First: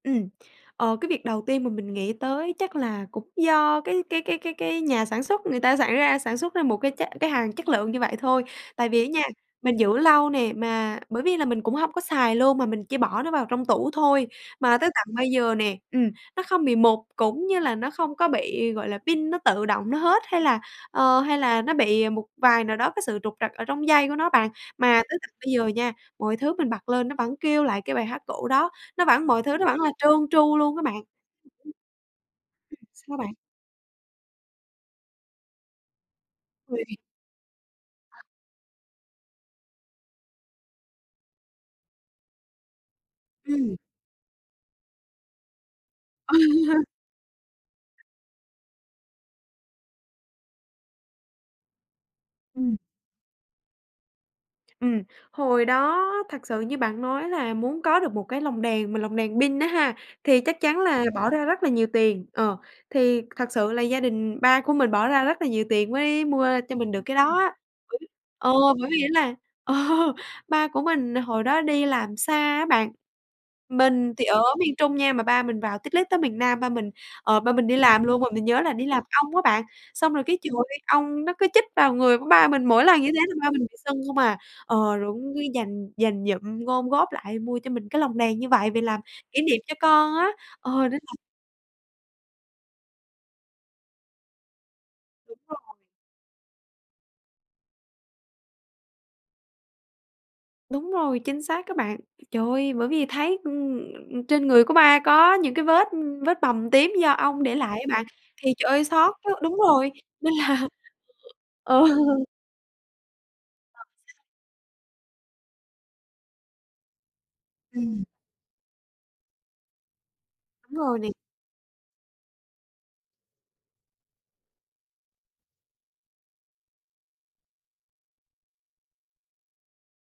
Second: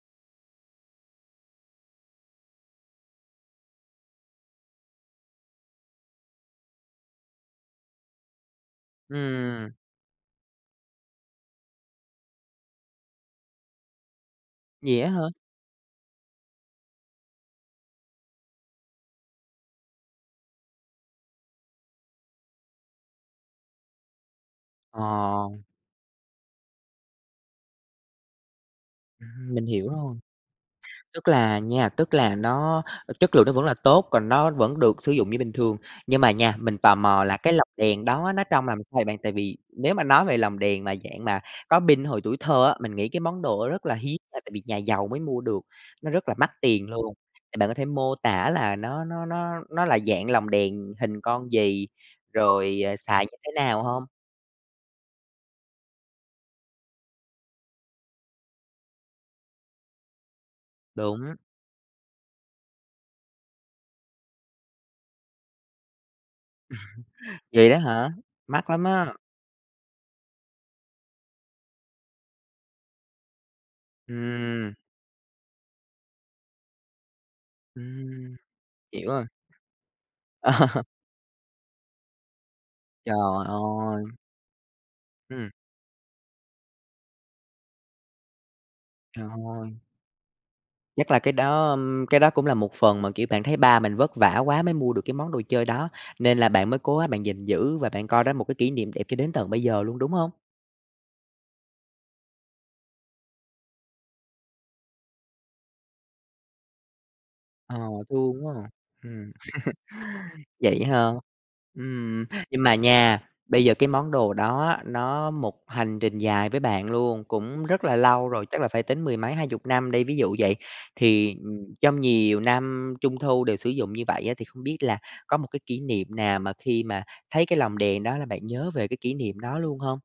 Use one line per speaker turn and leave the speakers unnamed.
Ừm, ờ, cái việc đầu tiên mà mình nghĩ tới chắc là cũng do cái cái cái cái cái nhà sản xuất, người ta sản ra sản xuất ra một cái chất cái hàng chất lượng như vậy thôi. Tại vì á nha,
Ừm.
mình giữ lâu nè mà bởi vì là mình cũng hông có xài luôn mà mình chỉ bỏ nó vào trong tủ thôi, mà tới
Vậy á
tận
hả?
bây giờ nè, ừm, nó không bị mục cũng như là nó không có bị, gọi là, pin nó tự động nó hết hay là, ờ, hay là nó bị một vài nào đó cái sự trục trặc ở trong dây của nó bạn. Mà tới tận
Ờ.
bây giờ nha, mọi thứ mình bật lên nó vẫn kêu lại cái bài hát cũ đó, nó vẫn mọi
Ừm,
thứ nó
mình
vẫn là
hiểu
trơn
rồi.
tru luôn á bạn.
Tức là nha, tức là nó
Sao bạn?
chất lượng nó vẫn là tốt, còn nó vẫn được sử dụng như bình thường, nhưng mà nha, mình tò
[unintelligible]
mò là cái lồng đèn đó nó trông làm sao vậy bạn? Tại vì nếu mà nói về lồng đèn mà dạng mà có pin hồi tuổi thơ á, mình nghĩ cái món đồ
Ừm.
rất là hiếm là tại vì nhà giàu mới mua được, nó rất là mắc tiền luôn, thì bạn có thể mô tả là nó nó nó nó là dạng lồng đèn hình con gì,
Ừm.
rồi, à, xài như thế nào hông?
Ừm, hồi đó thật sự như bạn nói là muốn có được một cái lồng đèn mà lồng đèn pin á ha, thì chắc chắn là bỏ
Đúng.
ra rất là nhiều tiền. Ờ, thì thật sự là gia đình ba của mình bỏ ra rất là nhiều tiền mới mua cho mình được cái đó á.
Vậy đó
[unintelligible]
hả?
Ờ,
Mắc lắm
bởi vì
á!
á là, ờ, ba của mình hồi đó đi làm xa á bạn, mình thì ở
Ừm.
miền Trung nha, mà ba mình vào tít lít tới miền Nam, ba mình, ờ, ba mình đi làm luôn mà
Ừm,
mình nhớ là đi làm
hiểu rồi.
ong á bạn, xong rồi cái trời ơi,
Ờ.
ong nó cứ chích vào người của ba mình, mỗi lần như
Trời
thế là ba mình bị sưng
ơi!
không à. Ờ, rồi cũng cứ
Ừm.
dành dành dụm, gom góp lại mua cho mình cái lồng đèn như vậy về làm
Trời
kỷ niệm
ơi!
cho con á, ờ, nên
Chắc
là
là cái đó ưm, cái đó cũng là một phần mà, kiểu, bạn thấy ba mình vất vả quá mới mua được cái món
Đúng
đồ
rồi.
chơi đó, nên là bạn mới cố gắng bạn gìn giữ và bạn coi đó một cái kỷ niệm đẹp cho đến tận bây giờ luôn, đúng hông?
Đúng rồi, chính xác đó bạn. Trời ơi! Bởi vì thấy, ừm, trên người của ba có những cái vết vết bầm tím do ong để
Ờ,
lại á bạn,
thương
thì
quá
trời
à!
ơi, xót
Ừm.
quá! Đúng rồi, nên là
Vậy hả?
ừ.
Ừm, nhưng mà nha, bây giờ cái món
[unintelligible]
đồ đó á, nó một hành trình dài với bạn luôn, cũng rất là
Ừm.
lâu rồi, chắc là phải tính mười mấy 20 năm đi. Ví dụ vậy,
Đúng rồi nè.
thì, ừm, trong nhiều năm trung thu đều sử dụng như vậy á thì không biết là có một cái kỷ niệm nào mà khi mà thấy cái lồng đèn đó là bạn nhớ về cái kỷ niệm đó luôn hông?